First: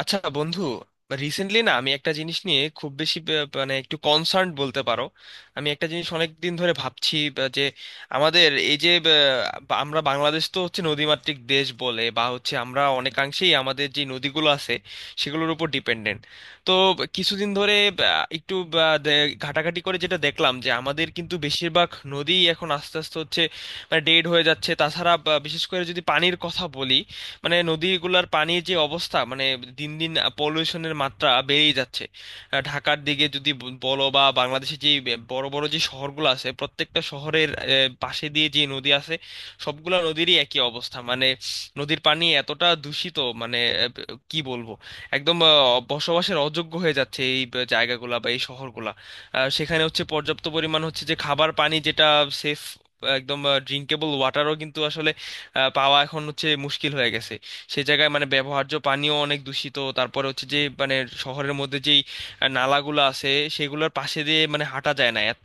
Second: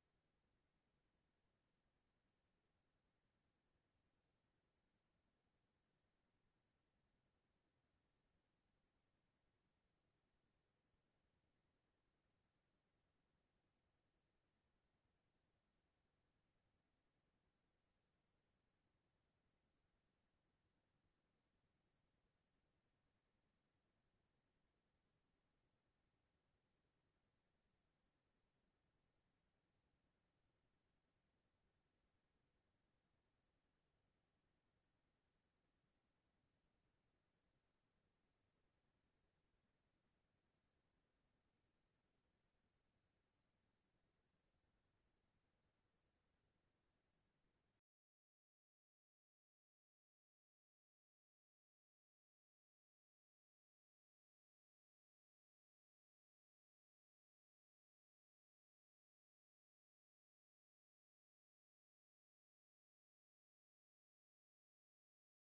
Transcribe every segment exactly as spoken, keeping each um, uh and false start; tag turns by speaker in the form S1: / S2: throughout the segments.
S1: আচ্ছা, বন্ধু। রিসেন্টলি না আমি একটা জিনিস নিয়ে খুব বেশি বে- মানে একটু কনসার্ন বলতে পারো। আমি একটা জিনিস অনেক দিন ধরে ভাবছি বা যে আমাদের এই যে বা- বা আমরা, বাংলাদেশ তো হচ্ছে নদীমাতৃক দেশ বলে বা হচ্ছে আমরা অনেকাংশেই আমাদের যে নদীগুলো আছে সেগুলোর উপর ডিপেন্ডেন্ট। তো কিছুদিন ধরে বা, একটু বা, দে- ঘাটাঘাটি করে যেটা দেখলাম যে আমাদের কিন্তু বেশিরভাগ নদী এখন আস্তে আস্তে হচ্ছে মানে ডেড হয়ে যাচ্ছে। তাছাড়া বা, বিশেষ করে যদি পানির কথা বলি, মানে নদীগুলোর পানির যে অবস্থা, মানে দিন দিন পলিউশনের মাত্রা বেড়েই যাচ্ছে। আহ, ঢাকার দিকে যদি ব- বলো বা বাংলাদেশে যে বে- বড় বড় যে শহরগুলো আছে প্রত্যেকটা শহরের আহ, পাশে দিয়ে যে নদী আছে সবগুলা নদীরই একই অবস্থা। মানে নদীর পানি এতটা দূষিত মানে আহ, ব- কি বলবো, একদম আহ, বসবাসের অযোগ্য হয়ে যাচ্ছে এই ব- জায়গাগুলা বা এই শহরগুলা। আহ, সেখানে হচ্ছে পর্যাপ্ত পরিমাণ হচ্ছে যে খাবার পানি যেটা সেফ, একদম ড্রিঙ্কেবল ওয়াটারও কিন্তু আসলে আহ, পাওয়া এখন হচ্ছে মুশকিল হয়ে গেছে। সেই জায়গায় মানে ব্যবহার্য পানিও অনেক দূষিত। তারপরে হচ্ছে যে মানে শহরের মধ্যে যেই আহ, নালাগুলো আছে সেগুলোর পাশে দিয়ে মানে হাঁটা যায় না, এত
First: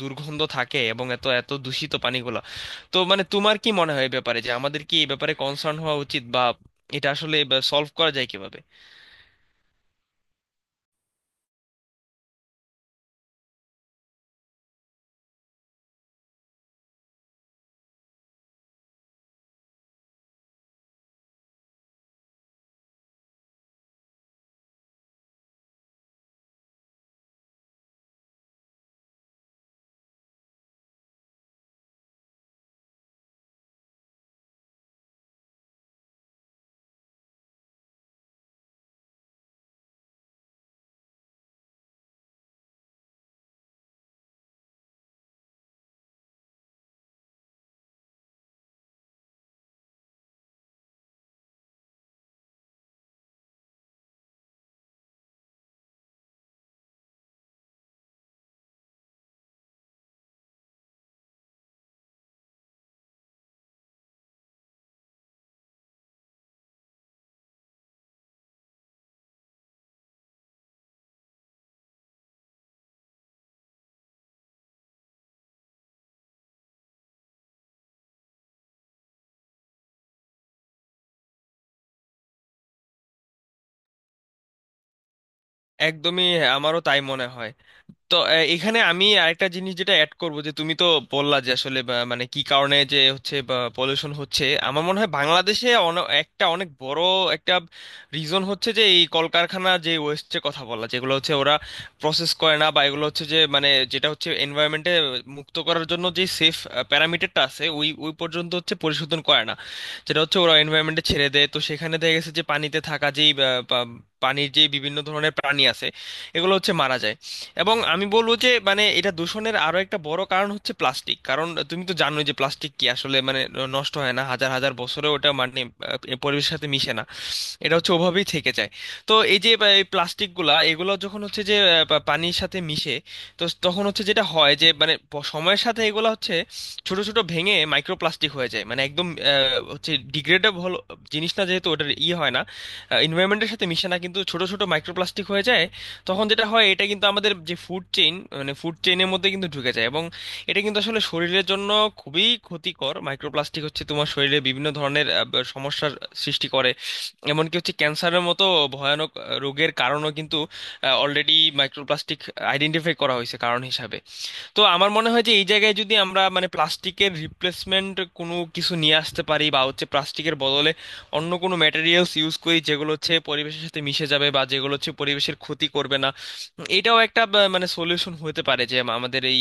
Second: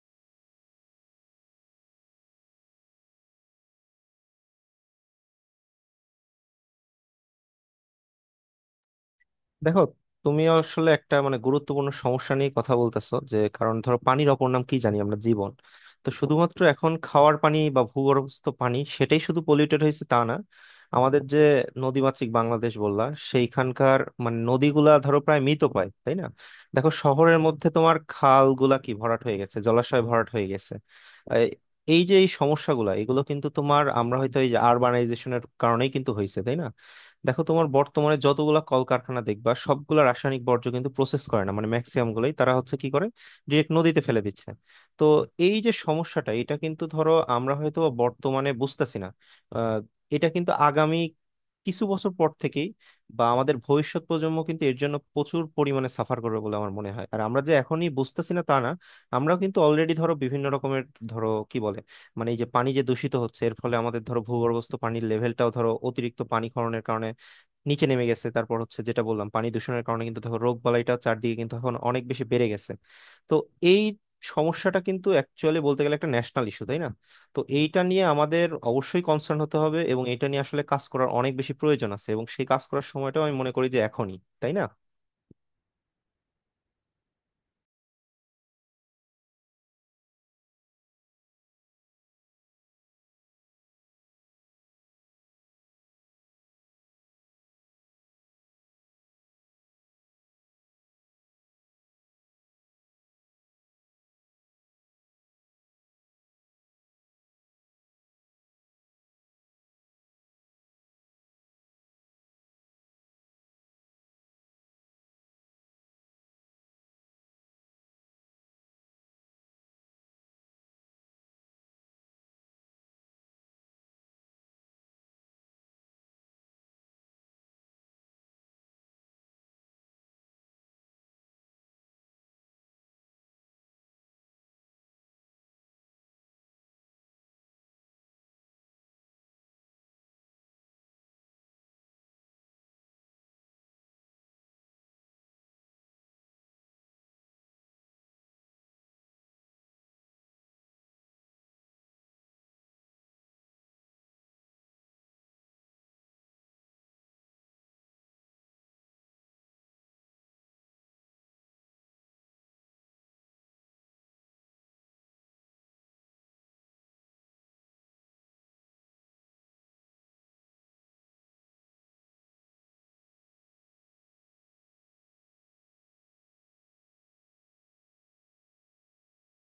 S1: দুর্গন্ধ থাকে এবং এত এত দূষিত পানিগুলো। তো মানে তোমার কি মনে হয় এই ব্যাপারে, যে আমাদের কি এই ব্যাপারে কনসার্ন হওয়া উচিত বা এটা আসলে সলভ করা যায় কিভাবে?
S2: দেখো, তুমি আসলে একটা মানে গুরুত্বপূর্ণ সমস্যা নিয়ে কথা বলতেছো। যে কারণ ধরো, পানির অপর নাম কি জানি? আমরা জীবন। তো শুধুমাত্র এখন খাওয়ার পানি বা ভূগর্ভস্থ পানি সেটাই শুধু পলিউটেড হয়েছে তা না। আমাদের যে নদীমাতৃক বাংলাদেশ বললা, সেইখানকার মানে নদীগুলা ধরো প্রায় মৃত পায়, তাই না? দেখো, শহরের মধ্যে তোমার খালগুলা কি ভরাট হয়ে গেছে, জলাশয় ভরাট হয়ে গেছে। এই এই যে এই সমস্যাগুলা এগুলো কিন্তু তোমার, আমরা হয়তো এই যে আরবানাইজেশনের কারণেই কিন্তু হয়েছে, তাই না? দেখো, তোমার বর্তমানে যতগুলা কলকারখানা দেখবা, সবগুলা রাসায়নিক বর্জ্য কিন্তু প্রসেস করে না। মানে ম্যাক্সিমাম গুলোই তারা হচ্ছে কি করে, ডিরেক্ট নদীতে ফেলে দিচ্ছে। তো এই যে সমস্যাটা, এটা কিন্তু ধরো আমরা হয়তো বা বর্তমানে বুঝতেছি না। আহ, এটা কিন্তু আগামী কিছু বছর পর থেকেই বা আমাদের ভবিষ্যৎ প্রজন্ম কিন্তু এর জন্য প্রচুর পরিমাণে সাফার করবে বলে আমার মনে হয়। আর আমরা যে এখনই বুঝতেছি না তা না, আমরাও কিন্তু অলরেডি ধরো বিভিন্ন রকমের, ধরো কি বলে, মানে এই যে পানি যে দূষিত হচ্ছে এর ফলে আমাদের ধরো ভূগর্ভস্থ পানির লেভেলটাও ধরো অতিরিক্ত পানি নিচে নেমে গেছে। তারপর হচ্ছে যেটা বললাম, পানি দূষণের কারণে কিন্তু দেখো রোগ বালাইটা চারদিকে কিন্তু এখন অনেক বেশি বেড়ে গেছে। তো এই সমস্যাটা কিন্তু অ্যাকচুয়ালি বলতে গেলে একটা ন্যাশনাল ইস্যু, তাই না? তো এইটা নিয়ে আমাদের অবশ্যই কনসার্ন হতে হবে, এবং এটা নিয়ে আসলে কাজ করার অনেক বেশি প্রয়োজন আছে, এবং সেই কাজ করার সময়টাও আমি মনে করি যে এখনই, তাই না?
S1: একদমই হ্যাঁ, আমারও তাই মনে হয়। তো আহ, এখানে আমি আরেকটা জিনিস যেটা অ্যাড করব যে তুমি তো বললা যে আসলে বা, মানে কি কারণে যে হচ্ছে পলিউশন, হচ্ছে আমার মনে হয় বাংলাদেশে অন- একটা অনেক বড় একটা রিজন হচ্ছে যে এই কলকারখানা যে ওয়েস্টের কথা বলা, যেগুলো হচ্ছে ওরা প্রসেস করে না বা এগুলো হচ্ছে যে মানে যেটা হচ্ছে এনভায়রনমেন্টে মুক্ত করার জন্য যে সেফ প্যারামিটারটা আছে ওই ওই পর্যন্ত হচ্ছে পরিশোধন করে না, যেটা হচ্ছে ওরা এনভায়রনমেন্টে ছেড়ে দেয়। তো সেখানে দেখা গেছে যে পানিতে থাকা যেই আহ, পা- পানির যে বিভিন্ন ধরনের প্রাণী আছে এগুলো হচ্ছে মারা যায়। এবং আমি বলবো যে মানে এটা দূষণের আরো একটা বড় কারণ হচ্ছে প্লাস্টিক, কারণ তুমি তো জানোই যে প্লাস্টিক কি আসলে মানে নষ্ট হয় না হাজার হাজার বছরে, ওটা মানে আহ, পরিবেশের সাথে মিশে না, এটা হচ্ছে ওভাবেই থেকে যায়। তো এই যে আহ, এই প্লাস্টিকগুলা এগুলো যখন হচ্ছে যে আহ, পা- পানির সাথে মিশে, তো স- তখন হচ্ছে যেটা হয় যে মানে প- সময়ের সাথে এগুলো হচ্ছে ছোট ছোট ভেঙে মাইক্রোপ্লাস্টিক হয়ে যায়, মানে একদম আহ, হচ্ছে ডিগ্রেডেবল জিনিস না যেহেতু ওটার ইয়ে হয় না, এনভায়রনমেন্টের সাথে মিশে না কিন্তু ছোট ছোট মাইক্রোপ্লাস্টিক হয়ে যায়। তখন যেটা হয় এটা কিন্তু আমাদের যে ফুড চেইন মানে ফুড চেইনের মধ্যে কিন্তু ঢুকে যায় এবং এটা কিন্তু আসলে শরীরের জন্য খুবই ক্ষতিকর। মাইক্রোপ্লাস্টিক হচ্ছে তোমার শরীরে বিভিন্ন ধরনের আহ, সমস্যার সৃষ্টি করে, এমনকি হচ্ছে ক্যান্সারের মতো ভয়ানক আহ, রোগের কারণও কিন্তু অলরেডি মাইক্রোপ্লাস্টিক আইডেন্টিফাই করা হয়েছে কারণ হিসাবে। তো আমার মনে হয় যে এই জায়গায় যদি আমরা মানে প্লাস্টিকের রিপ্লেসমেন্ট কোনো কিছু নিয়ে আসতে পারি বা হচ্ছে প্লাস্টিকের বদলে অন্য কোনো ম্যাটেরিয়ালস ইউজ করি যেগুলো হচ্ছে পরিবেশের সাথে মিশে যাবে বা যেগুলো হচ্ছে পরিবেশের ক্ষতি করবে না, এটাও একটা বা- মানে সলিউশন হতে পারে যে আম- আমাদের এই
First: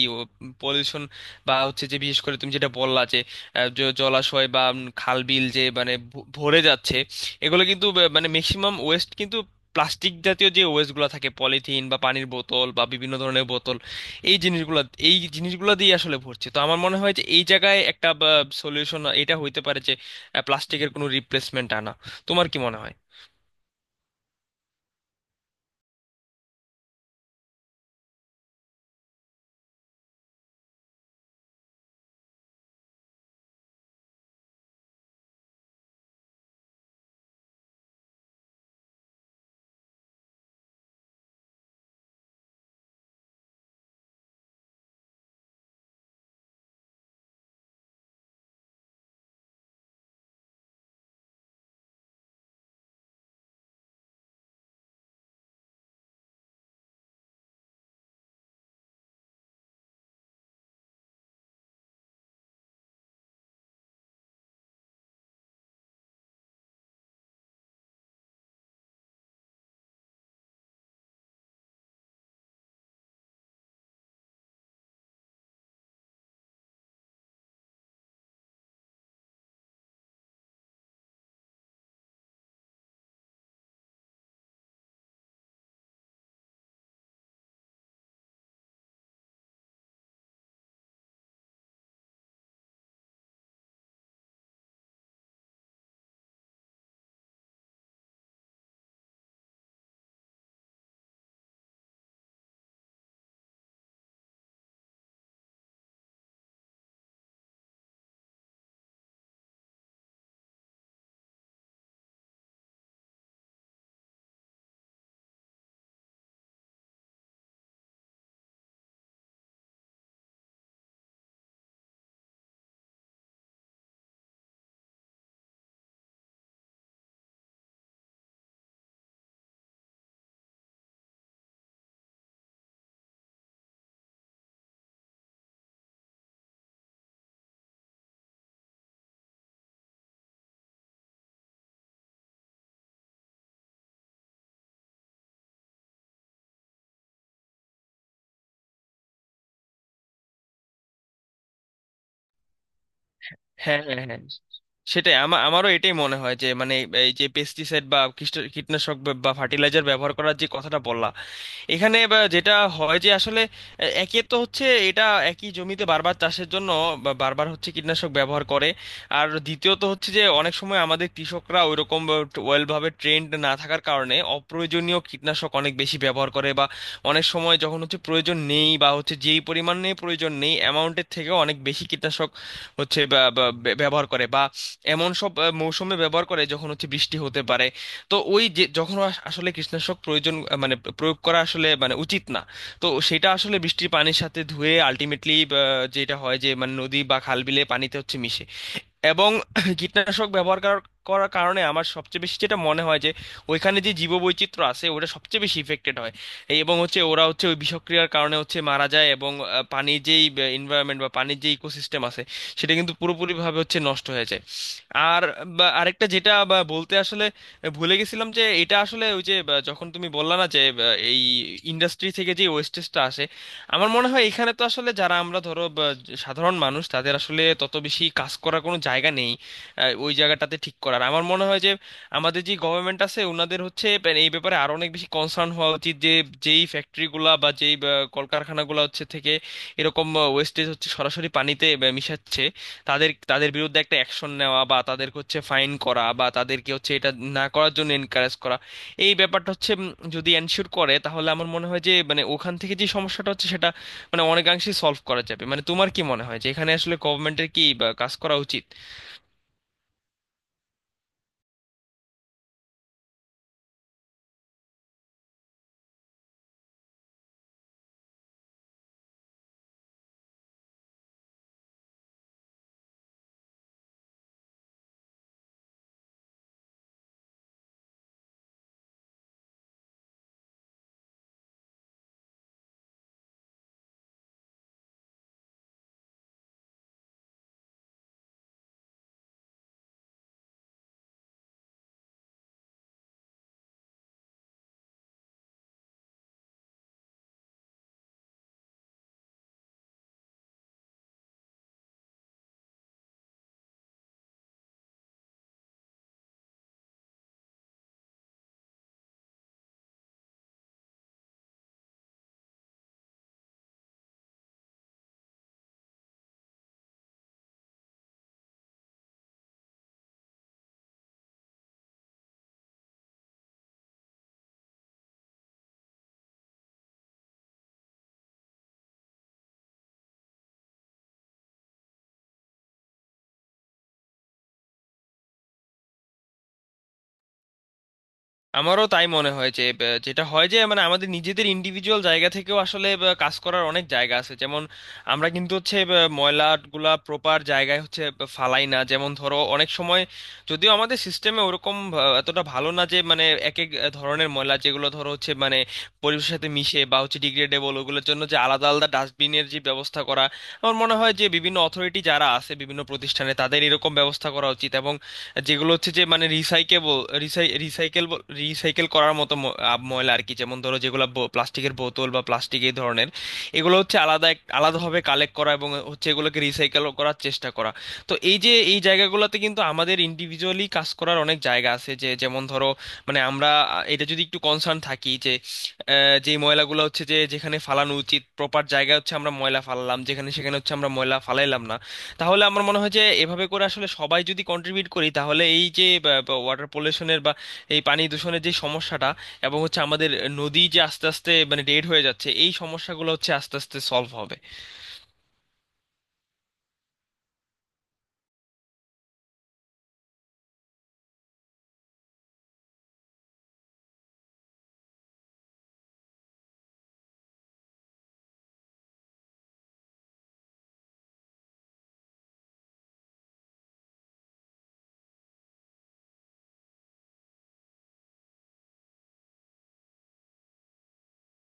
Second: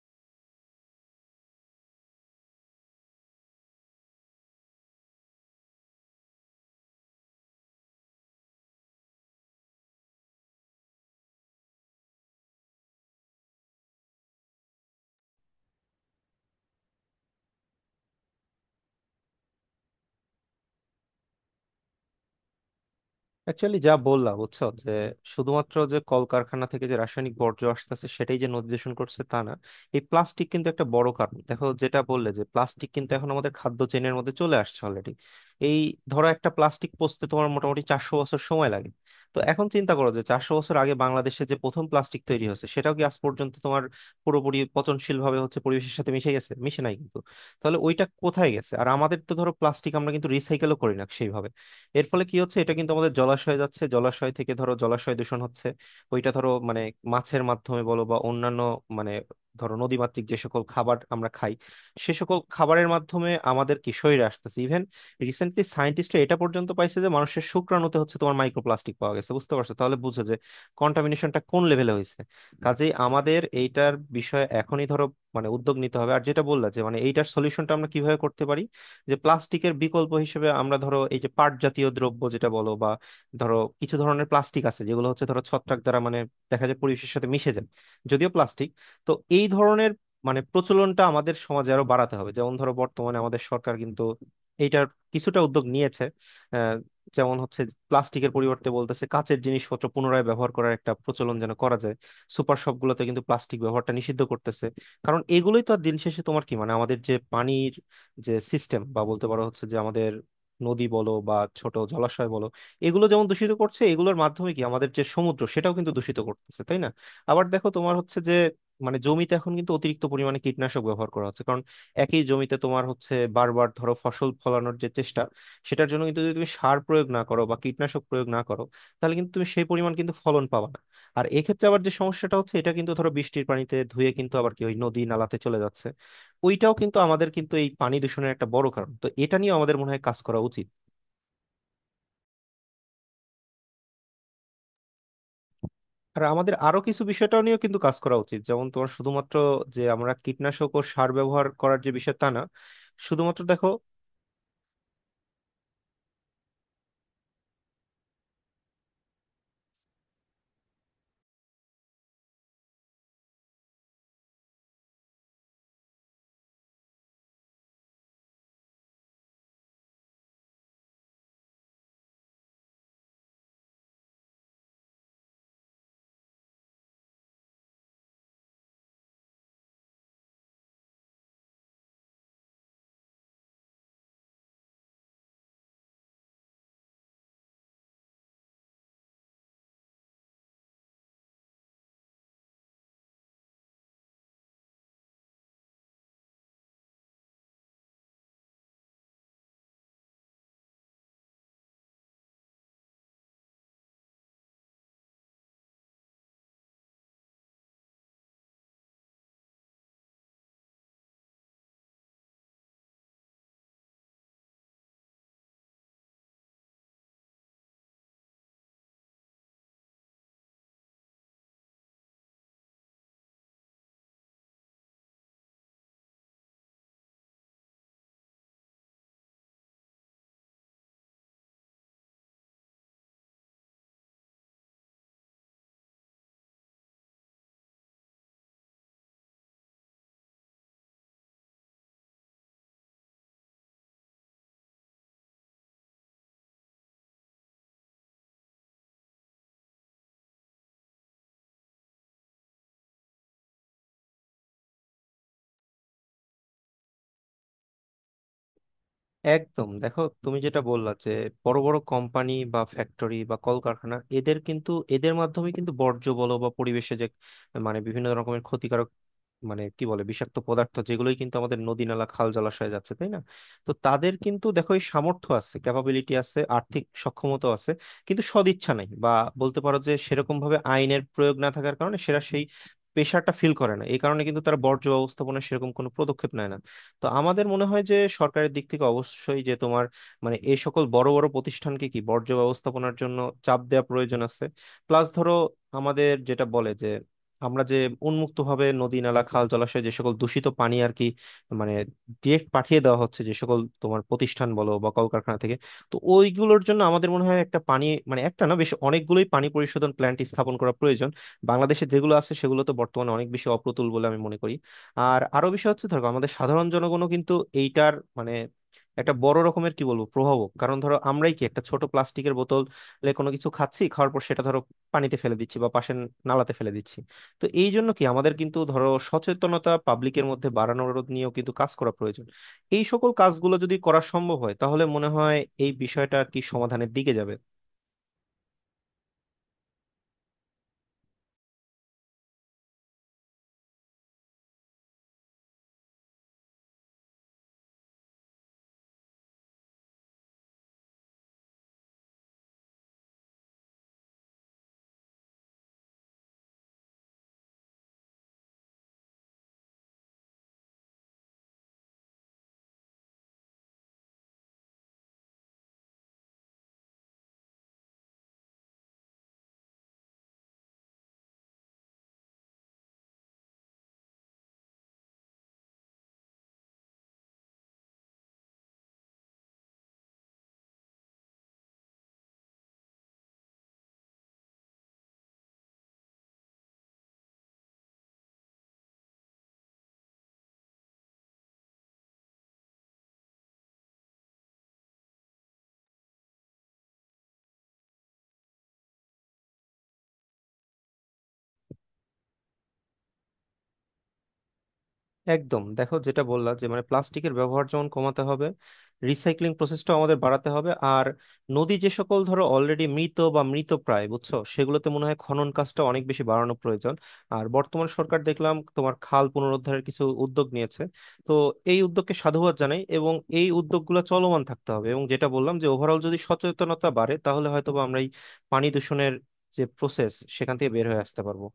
S1: পলিউশন বা হচ্ছে যে বিশেষ করে তুমি যেটা বললা যে আহ, জ- জলাশয় বা উম, খাল বিল যে মানে ভ- ভরে যাচ্ছে, এগুলো কিন্তু ব- মানে ম্যাক্সিমাম ওয়েস্ট কিন্তু প্লাস্টিক জাতীয় যে ওয়েস্টগুলো থাকে পলিথিন বা পানির বোতল বা বিভিন্ন ধরনের বোতল, এই জিনিসগুলো এই জিনিসগুলো দিয়ে আসলে ভরছে। তো আমার মনে হয় যে এই জায়গায় একটা সলিউশন এটা হইতে পারে যে প্লাস্টিকের কোনো রিপ্লেসমেন্ট আনা। তোমার কি মনে হয়?
S2: অ্যাকচুয়ালি যা বললা বুঝছো, যে শুধুমাত্র যে কলকারখানা থেকে যে রাসায়নিক বর্জ্য আসতেছে সেটাই যে নদী দূষণ করছে তা না, এই প্লাস্টিক কিন্তু একটা বড় কারণ। দেখো, যেটা বললে যে প্লাস্টিক কিন্তু এখন আমাদের খাদ্য চেনের মধ্যে চলে আসছে অলরেডি। এই, ধরো একটা প্লাস্টিক পচতে তোমার মোটামুটি চারশো বছর সময় লাগে। তো এখন চিন্তা করো, যে চারশো বছর আগে বাংলাদেশে যে প্রথম প্লাস্টিক তৈরি হয়েছে সেটাও কি আজ পর্যন্ত তোমার পুরোপুরি পচনশীল ভাবে হচ্ছে পরিবেশের সাথে মিশে গেছে? মিশে নাই কিন্তু। তাহলে ওইটা কোথায় গেছে? আর আমাদের তো ধরো প্লাস্টিক আমরা কিন্তু রিসাইকেলও করি না সেইভাবে। এর ফলে কি হচ্ছে, এটা কিন্তু আমাদের জলাশয়ে যাচ্ছে, জলাশয় থেকে ধরো জলাশয় দূষণ হচ্ছে। ওইটা ধরো মানে মাছের মাধ্যমে বলো বা অন্যান্য মানে ধরো নদীমাতৃক যে সকল খাবার আমরা খাই, সে সকল খাবারের মাধ্যমে আমাদের কি শরীরে আসতেছে। ইভেন রিসেন্টলি সায়েন্টিস্টরা এটা পর্যন্ত পাইছে যে মানুষের শুক্রাণুতে হচ্ছে তোমার মাইক্রোপ্লাস্টিক পাওয়া গেছে। বুঝতে পারছো? তাহলে বুঝো যে কন্টামিনেশনটা কোন লেভেলে হয়েছে। কাজেই আমাদের এইটার বিষয়ে এখনই ধরো মানে উদ্যোগ নিতে হবে। আর যেটা বললা যে মানে এইটার সলিউশনটা আমরা কিভাবে করতে পারি, যে প্লাস্টিকের বিকল্প হিসেবে আমরা ধরো এই যে পাট জাতীয় দ্রব্য যেটা বলো, বা ধরো কিছু ধরনের প্লাস্টিক আছে যেগুলো হচ্ছে ধরো ছত্রাক দ্বারা মানে দেখা যায় পরিবেশের সাথে মিশে যায়, যদিও প্লাস্টিক। তো এই ধরনের মানে প্রচলনটা আমাদের সমাজে আরো বাড়াতে হবে। যেমন ধরো, বর্তমানে আমাদের সরকার কিন্তু এইটার কিছুটা উদ্যোগ নিয়েছে। আহ, যেমন হচ্ছে, প্লাস্টিকের পরিবর্তে বলতেছে কাঁচের জিনিসপত্র পুনরায় ব্যবহার করার একটা প্রচলন যেন করা যায়। সুপার শপগুলোতে কিন্তু প্লাস্টিক ব্যবহারটা নিষিদ্ধ করতেছে। কারণ এগুলোই তো আর দিন শেষে তোমার কি মানে আমাদের যে পানির যে সিস্টেম, বা বলতে পারো হচ্ছে যে আমাদের নদী বলো বা ছোট জলাশয় বলো, এগুলো যেমন দূষিত করছে, এগুলোর মাধ্যমে কি আমাদের যে সমুদ্র সেটাও কিন্তু দূষিত করতেছে, তাই না? আবার দেখো, তোমার হচ্ছে যে, মানে জমিতে এখন কিন্তু অতিরিক্ত পরিমাণে কীটনাশক ব্যবহার করা হচ্ছে। কারণ একই জমিতে তোমার হচ্ছে বারবার ধরো ফসল ফলানোর যে চেষ্টা, সেটার জন্য কিন্তু যদি তুমি সার প্রয়োগ না করো বা কীটনাশক প্রয়োগ না করো, তাহলে কিন্তু তুমি সেই পরিমাণ কিন্তু ফলন পাবা না। আর এক্ষেত্রে আবার যে সমস্যাটা হচ্ছে, এটা কিন্তু ধরো বৃষ্টির পানিতে ধুয়ে কিন্তু আবার কি ওই নদী নালাতে চলে যাচ্ছে। ওইটাও কিন্তু আমাদের কিন্তু এই পানি দূষণের একটা বড় কারণ। তো এটা নিয়ে আমাদের মনে হয় কাজ করা উচিত। আর আমাদের আরো কিছু বিষয়টাও নিয়েও কিন্তু কাজ করা উচিত। যেমন তোমার শুধুমাত্র যে আমরা কীটনাশক ও সার ব্যবহার করার যে বিষয়, তা না, শুধুমাত্র দেখো।
S1: হ্যাঁ, হ্যাঁ, হ্যাঁ, সেটাই আমার আমারও এটাই মনে হয় যে মানে এই যে পেস্টিসাইড বা কীষ্ট- কীটনাশক বা ফার্টিলাইজার ব্যবহার করার যে কথাটা বললাম, এখানে বা যেটা হয় যে আসলে এ- একে তো হচ্ছে এটা একই জমিতে বারবার চাষের জন্য বা- বারবার হচ্ছে কীটনাশক ব্যবহার করে। আর দ্বিতীয়ত হচ্ছে যে অনেক সময় আমাদের কৃষকরা ওইরকম ওয়েল ভাবে ট্রেন্ড না থাকার কারণে অপ্রয়োজনীয় কীটনাশক অনেক বেশি ব্যবহার করে, বা অনেক সময় যখন হচ্ছে প্রয়োজন নেই বা হচ্ছে যেই পরিমাণ নিয়ে প্রয়োজন নেই অ্যামাউন্টের থেকেও অনেক বেশি কীটনাশক হচ্ছে বা- বা- ব্যবহার করে, বা এমন সব আহ, মৌসুমে ব্যবহার করে যখন হচ্ছে বৃষ্টি হতে পারে। তো ওই যে যখন আস- আসলে কীটনাশক প্রয়োজন আহ, মানে প্রয়োগ করা আসলে মানে উচিত না, তো সেটা আসলে বৃষ্টির পানির সাথে ধুয়ে আলটিমেটলি যেটা হয় যে মানে নদী বা খাল বিলে পানিতে হচ্ছে মিশে। এবং কীটনাশক ব্যবহার করার করার কারণে আমার সবচেয়ে বেশি যেটা মনে হয় যে ওইখানে যে জীববৈচিত্র্য আছে ওটা সবচেয়ে বেশি ইফেক্টেড হয়। এই এবং হচ্ছে ওরা হচ্ছে ওই বিষক্রিয়ার কারণে হচ্ছে মারা যায় এবং আহ, পানির যেই এনভায়রনমেন্ট বা পানির যে ইকোসিস্টেম আছে সেটা কিন্তু পুরোপুরিভাবে হচ্ছে নষ্ট হয়ে যায়। আর বা, আরেকটা যেটা বা, বলতে আসলে ভুলে গেছিলাম যে এটা আসলে ওই যে বা, যখন তুমি বললা না যে বা, এই ইন্ডাস্ট্রি থেকে যে ওয়েস্টেজটা আসে, আমার মনে হয় এখানে তো আসলে যারা আমরা ধরো বা, জ- সাধারণ মানুষ তাদের আসলে তত বেশি কাজ করার কোনো জায়গা নেই। আহ, ওই জায়গাটাতে ঠিক করার আমার মনে হয় যে আমাদের যে গভর্নমেন্ট আছে ওনাদের হচ্ছে প্যা- এই ব্যাপারে আরো অনেক বেশি কনসার্ন হওয়া উচিত যে যেই ফ্যাক্টরিগুলা বা যেই বা, কলকারখানাগুলা হচ্ছে থেকে এরকম ওয়েস্টেজ হচ্ছে সরাসরি পানিতে বা, মিশাচ্ছে, তাদের তাদের বিরুদ্ধে একটা অ্যাকশন নেওয়া বা তাদেরকে হচ্ছে ফাইন করা বা তাদেরকে হচ্ছে এটা না করার জন্য এনকারেজ করা, এই ব্যাপারটা হচ্ছে উম, যদি এনশিওর করে তাহলে আমার মনে হয় যে মানে ওখান থেকে যে সমস্যাটা হচ্ছে সেটা মানে অনেকাংশেই সলভ করা যাবে। মানে তোমার কি মনে হয় যে এখানে আসলে গভর্নমেন্টের কি বা, কাজ করা উচিত?
S2: একদম, দেখো তুমি যেটা বললা যে বড় বড় কোম্পানি বা ফ্যাক্টরি বা কলকারখানা, এদের কিন্তু এদের মাধ্যমে কিন্তু বর্জ্য বলো বা পরিবেশে যে মানে বিভিন্ন রকমের ক্ষতিকারক, মানে কি বলে, বিষাক্ত পদার্থ যেগুলোই কিন্তু আমাদের নদী নালা খাল জলাশয়ে যাচ্ছে, তাই না? তো তাদের কিন্তু দেখো এই সামর্থ্য আছে, ক্যাপাবিলিটি আছে, আর্থিক সক্ষমতা আছে, কিন্তু সদিচ্ছা নাই। বা বলতে পারো যে সেরকম ভাবে আইনের প্রয়োগ না থাকার কারণে সেরা সেই প্রেশারটা ফিল করে না। এই কারণে কিন্তু তারা বর্জ্য ব্যবস্থাপনায় সেরকম কোনো পদক্ষেপ নেয় না। তো আমাদের মনে হয় যে সরকারের দিক থেকে অবশ্যই যে তোমার মানে এই সকল বড় বড় প্রতিষ্ঠানকে কি বর্জ্য ব্যবস্থাপনার জন্য চাপ দেওয়া প্রয়োজন আছে। প্লাস ধরো, আমাদের যেটা বলে যে আমরা যে উন্মুক্তভাবে নদী নালা খাল জলাশয় যে সকল দূষিত পানি আর কি, মানে ডিরেক্ট পাঠিয়ে দেওয়া হচ্ছে যে সকল তোমার প্রতিষ্ঠান বলো বা কলকারখানা থেকে, তো ওইগুলোর জন্য আমাদের মনে হয় একটা পানি মানে একটা না, বেশ অনেকগুলোই পানি পরিশোধন প্ল্যান্ট স্থাপন করা প্রয়োজন। বাংলাদেশে যেগুলো আছে সেগুলো তো বর্তমানে অনেক বেশি অপ্রতুল বলে আমি মনে করি। আর আরো বিষয় হচ্ছে ধরো, আমাদের সাধারণ জনগণও কিন্তু এইটার মানে একটা বড় রকমের কি বলবো প্রভাবক। কারণ ধরো, আমরাই কি একটা ছোট প্লাস্টিকের বোতলে কোনো কিছু খাচ্ছি, খাওয়ার পর সেটা ধরো পানিতে ফেলে দিচ্ছি বা পাশে নালাতে ফেলে দিচ্ছি। তো এই জন্য কি আমাদের কিন্তু ধরো সচেতনতা পাবলিকের মধ্যে বাড়ানোর নিয়েও কিন্তু কাজ করা প্রয়োজন। এই সকল কাজগুলো যদি করা সম্ভব হয় তাহলে মনে হয় এই বিষয়টা আর কি সমাধানের দিকে যাবে।
S1: আমারও তাই মনে হয় যে আহ, যেটা হয় যে মানে আমাদের নিজেদের ইন্ডিভিজুয়াল জায়গা থেকেও আসলে আহ, কাজ করার অনেক জায়গা আছে। যেমন আমরা কিন্তু হচ্ছে আহ, ময়লাগুলা প্রপার জায়গায় হচ্ছে আহ, ফালাই না। যেমন ধরো অনেক সময় যদিও আমাদের সিস্টেমে ওরকম আহ, এতটা ভালো না যে মানে এক এক ধরনের ময়লা যেগুলো ধরো হচ্ছে মানে পরিবেশের সাথে মিশে বা হচ্ছে ডিগ্রেডেবল, ওগুলোর জন্য যে আলাদা আলাদা ডাস্টবিনের যে ব্যবস্থা করা, আমার মনে হয় যে বিভিন্ন অথরিটি যারা আছে বিভিন্ন প্রতিষ্ঠানে তাদের এরকম ব্যবস্থা করা উচিত এবং যেগুলো হচ্ছে যে মানে রিসাইকেবল রিসাইকেল রিসাইকেল করার মতো ম- আব- ময়লা আর কি, যেমন ধরো যেগুলো প্লাস্টিকের বোতল বা প্লাস্টিক এই ধরনের, এগুলো হচ্ছে আলাদা এক- আলাদাভাবে কালেক্ট করা এবং হচ্ছে এগুলোকে রিসাইকেল করার চেষ্টা করা। তো এই যে এই জায়গাগুলোতে কিন্তু আমাদের ইন্ডিভিজুয়ালি কাজ করার অনেক জায়গা আছে, যে যেমন ধরো মানে আমরা আহ, এটা যদি একটু কনসার্ন থাকি যে আহ, যে ময়লাগুলো হচ্ছে যে যেখানে ফালানো উচিত প্রপার জায়গা, হচ্ছে আমরা ময়লা ফালালাম, যেখানে সেখানে হচ্ছে আমরা ময়লা ফালাইলাম না, তাহলে আমার মনে হয় যে এভাবে করে আসলে সবাই যদি কন্ট্রিবিউট করি, তাহলে এই যে ওয়াটার পলিউশনের বা এই পানি দূষণের যে সমস্যাটা এবং হচ্ছে আমাদের নদী যে আস্তে আস্তে মানে ডেড হয়ে যাচ্ছে এই সমস্যাগুলো হচ্ছে আস্তে আস্তে সলভ হবে।
S2: একদম, দেখো যেটা বললা যে মানে প্লাস্টিকের ব্যবহার যেমন কমাতে হবে, রিসাইক্লিং প্রসেসটাও আমাদের বাড়াতে হবে, আর নদী যে সকল ধরো অলরেডি মৃত বা মৃত প্রায় বুঝছো, সেগুলোতে মনে হয় খনন কাজটা অনেক বেশি বাড়ানো প্রয়োজন। আর বর্তমান সরকার দেখলাম তোমার খাল পুনরুদ্ধারের কিছু উদ্যোগ নিয়েছে। তো এই উদ্যোগকে সাধুবাদ জানাই, এবং এই উদ্যোগগুলো চলমান থাকতে হবে। এবং যেটা বললাম, যে ওভারঅল যদি সচেতনতা বাড়ে তাহলে হয়তোবা আমরা এই পানি দূষণের যে প্রসেস সেখান থেকে বের হয়ে আসতে পারবো।